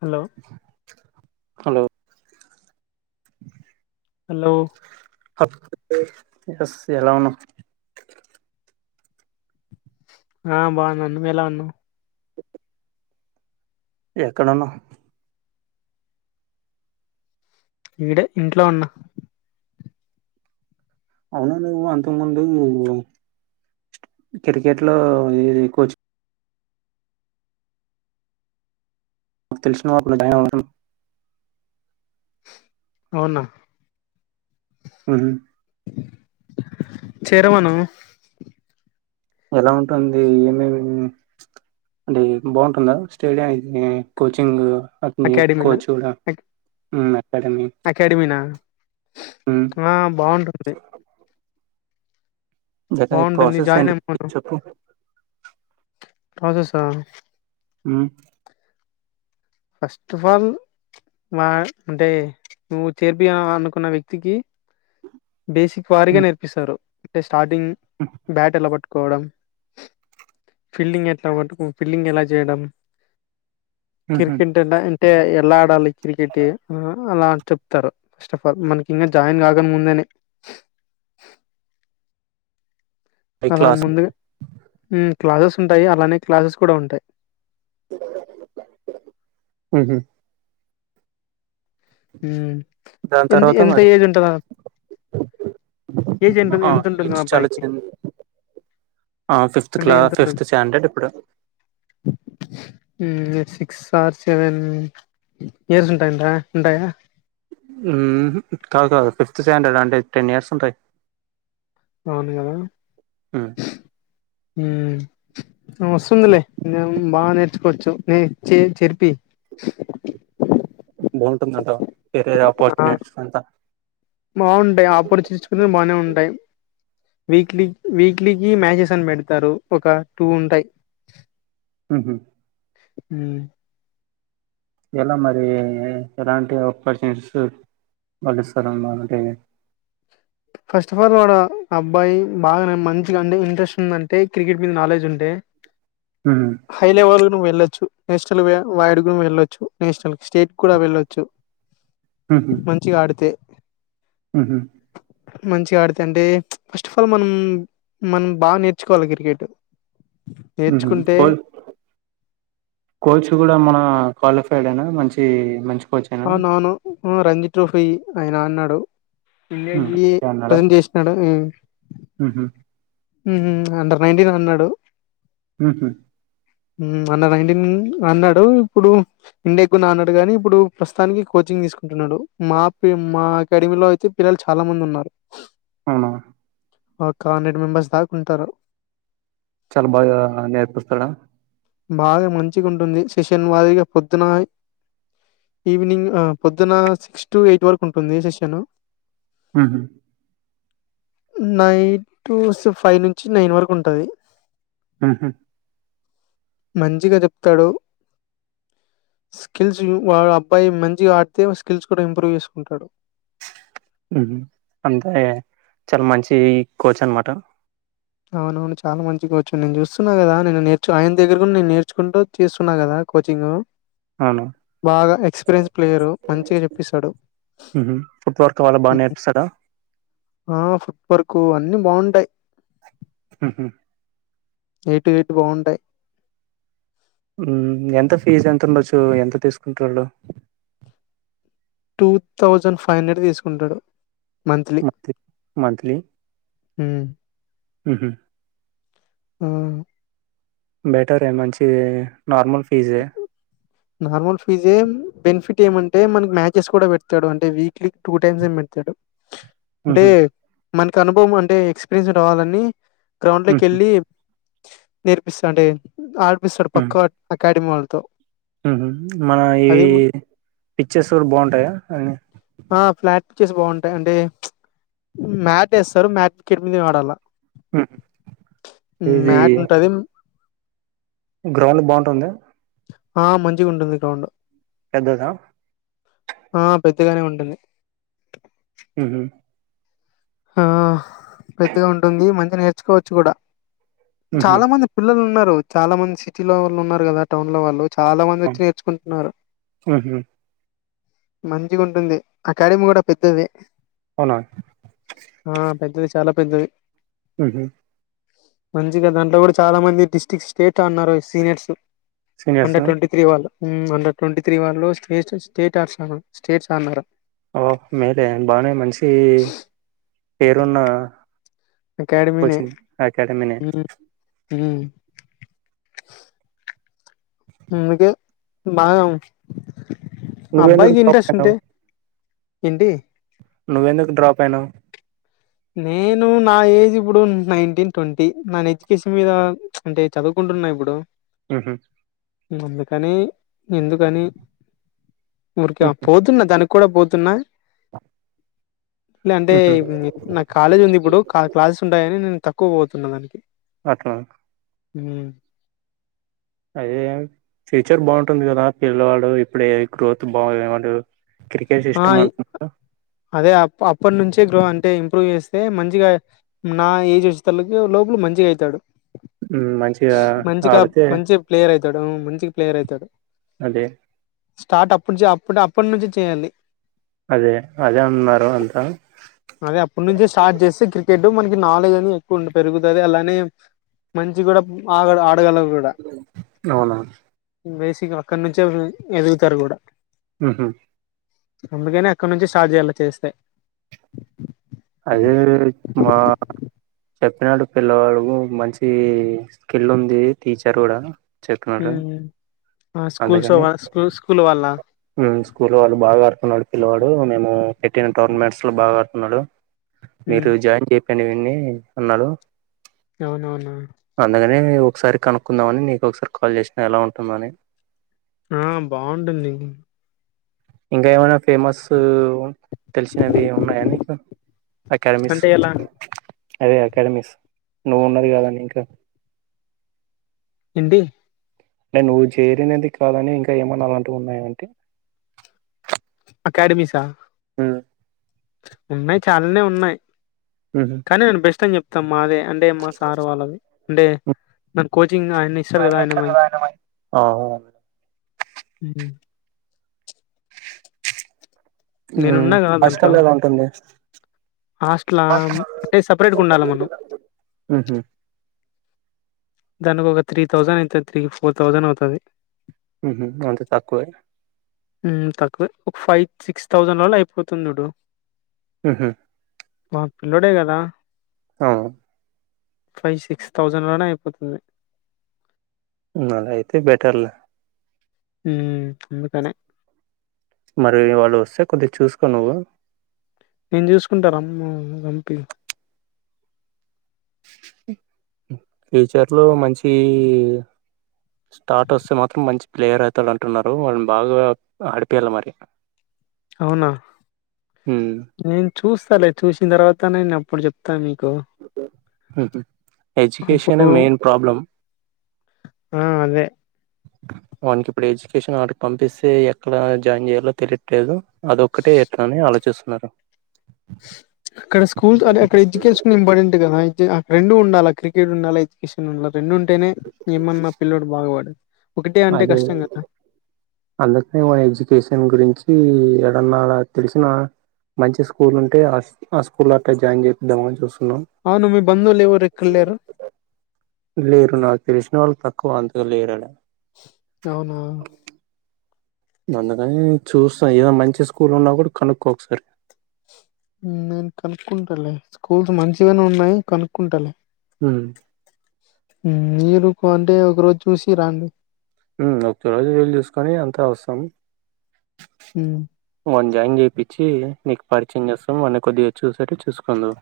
Hello hello hello yes ఎలా ఉన్నావు ఆ బాగున్నాను ఎలా ఉన్నావు ఎక్కడన్నావు ఇడే ఇంట్లో ఉన్న అవును నువ్వు అంతకు ముందు క్రికెట్ లో ఇది కోచ్ తెలిసినవాళ్ళు జాయిన్ అవమని అవునా ఉహు చేరమను ఎలా ఉంటుంది ఏమేమి అంటే బాగుంటుందా స్టేడియంకి కోచింగ్ అటనే అకాడమీనా కోచ్ గూడ అక్- మ్ అకాడమీనా మ్మ్ ఆ బాగుంటుంది దన్ బాగుంటుంది ప్రాసెస్ జాయిన్ ఏంటి చెప్పు ప్రాసెస్ ఆ మ్ ఫస్ట్ ఫల్ వా అంటే నువ్వు చేర్పియాలనుకున్న వ్యక్తికి బేసిక్ వారీగా మ్మ్ నేర్పిస్తారు అంటే స్టార్టింగ్ బ్యాట్ ఎలా పట్టు కోవడం ఫీల్డింగ్ ఎట్లా పట్టుకు ఫీల్డింగ్ ఎలా చేయడం మ్మ్ కిర్ హ్మ్ కెట్ ఎలా అంటే ఎలా ఆడాలి క్రికెట్ అలా చెప్తారు ఫస్ట్ ఆఫ్ ఆల్ మనకి ఇంకా జాయిన్ కాగా ముందే ఈ అలా క్లాస్ ముందుగా మ్ క్లాసెస్ ఉంటాయి అలానే క్లాసెస్ కూడ ఉంటాయి ఉహు మ్ దాని ఎంది తర్వాత ఎంత మరి ఏజ్ ఉంటఅదా ఏజ్ ఏంటుంత్ ఆ ఎంత ఉంటుఉందొ ఏజ్ చాలా అబ్బాయికి చిన్న ఆ ఫిఫ్త్ అంటే క్లాస్ ఎంతుంటుంది? ఫిఫ్త్ స్టాండర్డ్ ఇప్పుడు మ్ సిక్స్ ఆర్ సెవెన్ ఇయర్స్ ఉంటాయి అంటరా ఉంటాయా మ్ హ్ కాదు కాదు ఫిఫ్త్ స్టాండర్డ్ అంటే టెన్ ఇయర్స్ ఉంటాయి అవును గదా మ్మ్ మ్ వస్తుఉందిలే బాగా నేర్చుకొవచ్చు నే చే చెర్ పి బావుంటుఉంది అంటవా ఆ బావుంటాఅయి ఆఫ్పర్ చిర్చుకున్నై బానే ఉంటాయి వీక్లీ వీక్లీకి మ్యాచెస్ అని పెడ్ తారు ఒక టూ ఉంటాయి ఉహు మ్ ఎలా మరి ఏ ఎలాంటి ఆఫర్స్ చిట్స్ వాళ్ళు ఇస్తారా మనకే ఫస్ట్ ఫర్ల్ గోడ అబ్బాయి బాగానే మంచిగా అండి ఇంట్రెస్ట్ ఉంద అంటే క్రికెట్ మీద నాలెడ్జ్ ఉంటే ఉహు హైలే వల్ వెళ్ళొచ్చు నేషనల్ వైడ్ గు వెళ్ళొ వోచ్చు నేషనల్ స్టేట్ కూడ వెళ్ళొ వొచ్చు మంచిగ ఆడితే మ్ హు మంచిగా ఆడితే అంటే ఫస్ట్ ఆఫ్ ల్ మనం మనం బాగా నేర్చుకోవాలి క్రికెట్ నేర్చుకుంటే కోల్ కోచ్ గూడా మనా క్వాలిఫై డేనా అయినా మంచి మంచ్ ఆ నాను రంజి ట్రోఫీ ఆయన అన్నా ఆడు లే ఈ అన్నాడా ప్రెజెంట్ చేసినాడ మ్ ఉహు ఉహు అండర్ నైన్టీన్ అని అన్నాడు ఉహు అన్నా నైన్టీన్ అన్నడు ఇప్పుడు ఇండియా కున్నా అన్నాడు కాని ఇప్పుడు ప్రస్తుతానికి కోద్ద్ కోచింగ్ తీసుకుంటు ఉన్నాడు మా పి మా అకాడమీలో అయితే పిల్లలు చాలా మంది ఉన్నారు అవునా ఒక హండ్రెడ్ మెంబర్స్ దాక ఉంటారు చాలా బాగా నేర్పిస్తాఆడా బాగా మంచిగా ఉంటు ఉంది సిషన్ వారిగా పొద్దున ఈవినింగ్ అపొద్దున సిక్స్ టూ ఎయిట్ వరకు ఉంటుఉంది సిస్టేను ఉహు నైట్ టు ఫైవ్ నుంచి నైన్ వరకు ఉంటఅది ఆహా మంచిగా చెప్తాఆడు స్కిల్స్ వాడు అబ్బాయి మంచిగా ఆడితే స్కిల్స్ కూడా ఇంప్రూవ్ చేసుకుఉంటాడు అంతే చాలా మంచి కోచ్ అన్ మాట అవును అవును చాలా మంచి కొచ్చు నేన్ చూస్తు ఉన్నా కదా నేను నేర్చు ఆయన దగ్గర కూడ నేన్ నేర్చుకుంటూ చేస్తున్నా కదా కోచింగు అవును బాగా ఎక్స్పీరియన్స్ ప్లేయరు మంచిగా చెప్పిస్తాడు నెట్ వర్క్ వాళ్ళక్ బాగా నేర్పిస్తాడా ఆ ఫుట్ వర్కు అన్ని బాగుంటాయి హ ఏటు ఏట్ బావుంటాయ్ మ్మ్ ఎంత ఫీజ్ ఎంతుండచ్చు ఎంత తీసుకుంటరోళ్ళు టూ థౌజండ్ ఫైవ్ హండ్రెడ్ తీసుకుంటాడు మంత్లీ. మంత్లీ హ్మ్. ఊహు మ్మ్ బెటరే మంచిది నార్మల్ ఫీజే నార్మల్ ఫీజే బెనిఫిట్ ఏమంటే మనకి మ్యాచెస్ కూడా పెడతాడు అంటే వీక్లీ టూ టైమ్స్ ఏం పెడతాడు అంటే హుహు. మనకి అనుభవం అంటే ఎక్స్పీరియన్స్ రావాలని గ్రౌండ్ హుహు. లోకెళ్ళి నేర్పిస్తా అంటే ఆడిపిస్తాడు పక్క అకాడమీ వాళ్ళు తో మా ఈ పిచర్స్ గూడ బాగుంటాయా అని బాగుంటాయి అంటే మ్యాతేస్తారు మ్యాట్ కిర్ మిద వాడాల హ్మ్. ఇది మ్యాట్ ఉంటదిం గ్రౌండ్ బావుంటుందా ఆ మంచి గుంటుంది గ్రౌండ్ పెద్దోస ఆ పెద్దగానే ఉంటుంది ఊహు ఆ పెద్దగా ఉంటుంది మంచిగా నేర్చుకోవచ్చు గూడా హుహు. చాలా మంది పిల్లలున్నరు చాలా మంది సిటీ లో వాళ్ళున్నరు గదా టౌన్ లో వాళ్ళు చాలా మంది ఆ! వచ్చి నేర్చుకుంట్నారు హుహు. మంచిగుంటుంది అకాడమీ గూడ పెద్దదే వునా ఆ పెద్దది చాలా పెద్దది ఊహు మంచిగా దాంట్లో గూడా చాలా మంది డిస్టిక్ట్ స్టేట్ ఆన్నారో seniors seniors under twenty three వాళ్ళు అండర్ ట్వంటీ త్రీ వాళ్ళు స్టేట్ స్టేట్ ఆర్సన స్టేట్స్ ఆన్నారు ఓ మేలే బానే మనిషి పేరున్న అకాడమినే కోచింగ్ అకాడమీనే. మ్మ్ అందుకే బాగం నువ్వెందుకు అబ్బాయికి డ్రాప్ ఇంట్రెస్ట్ ఉంటే అయినావు? ఏంటి నువ్వెందుకు డ్రాప్ అయినావ్ నేను నా ఏజ్ ఇబుడు నైన్టీన్ ట్వంటీ నాన్ ఎడ్యుకేషన్ మీద అంటే చదువుకున్ ఇబుడు ఊహు అందుకని ఎందుకని ఊరికే ఆ హ్మ్. పోతున్న దాని కూడా పోతున్నా గంటే హుహు. నాక్ కాలేజ్ ఉందిప్పుడు క్లాసెస్ ఉంటాయని నేను తక్కువ పోతున్న దానికి ఓకే హ్మ్ ఫ్యూచర్ బాగుంటుంది గదా పిల్లవాడు ఇప్పుడే గ్రోత్ క్రికెట్ ఆ ఇష్టం ఇ అంటున్నారు అదే అప్ అప్ప నుంచే గ్రో టే ఇంప్రూవ్ చేస్తే మంచిగా నా ఏజ్ ఒచ్చేతల్లకూ లోపల మంచిగ అయితాడు ఉమ్, మంచిగా మంచిగా ఆడితే మంచి ప్లేయర్ అయితాడు ఆ మంచి ప్లేయర్ అయితాడు అదే స్టార్ట్ అప్పుడు చే అప్పుడు అప్పడ్ నుంచి చెయ్యాలి అదే అదే అన్నారు అంత అదే అప్పు నుంచే స్టార్ట్ జేస్తే క్రికెట్ మనకి నాలెడ్జ్ అని ఎక్కువుండ పెరుగుతది అలానే మంచి గుడా ఆగడు ఆ అవునా బేసిక్ అక్కడ్నుంచే ఎదుగుతారు గూడా ఉహు అందుకనే అక్కడ్నుంచి స్టార్ట్ జెయాలె చేస్తే అదే మా చెప్పినాడు పిల్లవాడు మంచి స్కిల్ ఉంది టీచర్ గుడా ఊ ఆ స్కూల్స్ వా స్కూల్స్ స్కూల్లోవా ఉమ్ స్కూల్లో వాళ్ళు బాగా ఆరుకున్నాడు పిల్లవాడూ మేమూ పెట్టిన టోర్నమెంట్స్ లో బాగా ఆడుతున్నాడు ఉమ్, మీరు జాయిన్ జే పిండి వీన్నీ అన్నాలు అవునవునా నీ ఒకసారి కనుక్కుందామని నీకు ఒకసార్ కాల్ చేసినా ఎలా ఉంటుందో అని ఆ బాగుంటుంది ఇంకా ఏమైనా ఫేమస్సు తెలిసినవి ఉన్నాయా నీకు అకాడమిస్ అంటే ఎలా అదే అకాడమిస్ నువ్వు ఉన్నది గదా అండి ఇంక ఇండి నే నువ్వు చేరినది కాలని ఇంకా ఏమన్నా అలాంటివి ఉన్నాయా అంటి అకాడమీసా ఉ ఉన్నాయ్ చాలానే ఉన్నాయ్ కానీ నేను బెస్ట్ అని జెప్తాం మాదే అంటే మా సారు వాళ్ళది అంటే నన్ కో చింగ్ ఆయన ఇస్సరు గదా ఆయన మంచి ఊ ఊ కదా దాంట్లో ఒస్తలేదంటుంది హాస్టల్ అంటే సపరేట్గా ఉండాలి మనం ఉహు దాని ఒక త్రీ థౌజన్ అయితది త్రీ ఫోర్ థౌసన్ అవుతది ఉహు అంత తక్కువే ఊ తక్కువే ఒక ఫై సిక్స్ థౌజండ్ లల్ల అయిపోతుందుడు ఉహు మా పిల్ల్లోడే గదా ఆ ఫై సిక్స్ థౌజన్ లోనే అయిపోతుంది ఊ అలా అయితే బెటర్ లే హూ అందుకనేే మరీ వాళ్ళు వస్తే కొద్దిగ చూసుకో నువ్వు నేన్ జూసుకుంటా రమ్ము వంపి ఫ్యూచర్ లో మంచీ స్టార్ట్ వస్తే మాత్రం మంచి ప్లేయర్ అవుతాడు అంటున్నారు వాళ్ళని బాగా ఆడిపయాలి మరి అవునా ఉమ్ నేను చూస్తా లే చూసిన తర్వాత నేను అప్పుడు చెప్తాను ఎజ్యుకేషన్ అప్పుడు ఏ మెయిన్ ప్రాబ్లం ఆ అదే వాడికి ఇప్పుడు ఎడ్యుకేషన్ వాటికి పంపిస్తే ఎక్కడ జాయిన్ చేయాలో తెలియట్లేదు అదిక్కటే ఎట్నని ఆ లోచేస్తున్నారు అక్కడ స్కూల్ అక్క అక్క ఎడ్యుకషన్ ఇంపార్ంట్ కా అక్కడెడు ఉండాల క్రికెట్ ఉండాలా ఎడ్యుకేన్ ఉండా రెండుంటేనే ఏమన్నా ఆ పిల్లడు బాగా పడదు ఒకటే అంటే అదే కష్టం కదా అందుకనే వాని ఎడ్యుకేషన్ గురించి ఎడన్నా ఆడ తెలిసిన మంచి స్కూల్ ఉంటే ఆ స్కూల్ అట్లా జాయిన్ చేపిద్దాం ని చూసు హలో అవును మీ బంధువులెవరు ఎక్కడ లేరు? లేరు నా తష్ వాళ్ళు తక్కువ అంతుగా లేరడ అవునా అందుకని చూస్తాను ఏదో మంచి స్కూల్ ఉన్నా కూడా కనుక్కో ఒకసారి ఊ నేను కనుక్కుంటాల స్కూల్స్ మంచిగానే ఉన్నాయి కనుక్కుంటాలే ఊ నీరుకు అంటే ఒక రోజు చూసి రండి ఊ ఒక రోజు వీళు చూసుకని అంతా వసాం ఉ వాన్ జాయిన్ చేయించి నీకు పరిచయం చేస్తా మన్న కొద్దిగా చూసేట్టు చూసుకుందువు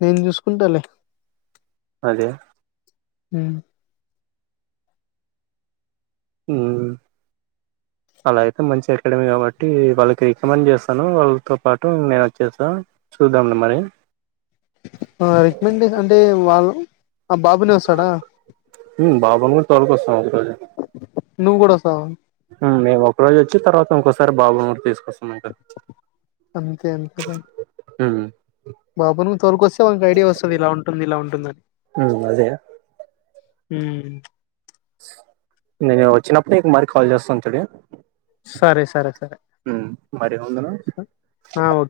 నేను చూసుకుంటాలే అదే ఊ ఊ అలా అయితే మంచి అకాడమీ కాబట్టి వాళ్ళకి రికమెండ్ చేస్తాను వాళ్ళతో పాటు నేను వచ్చేసాను చూద్దాండి మరి ఆ రికమెండేషన్ అంటే వాళ్ళు ఆ బాబునే వస్తాడా ఉ బాబును కూడా తోల్ కస్తాను అందుకని నువ్వు కూడా వస్తావ ఊ మేము ఒక రోజు వచ్చి తర్వాత ఇంకోసారి బాబును కూడా తీసుకొస్ అంతె అంతర హ్మ్. బాబును నువ్ తోలుకొస్తే వానికి ఐడియా వస్తుంది ఇలా ఉంటుంది ఇలా ఉంటుందని హ్మ్. అదే ఊ నేను వచ్చినప్పుడుకు నీకు మరి కాల్ చేస్తాను తుడే సరే సరే సరే ఊ మరి ఉందునా ఆ ఓకే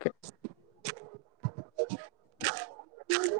చులే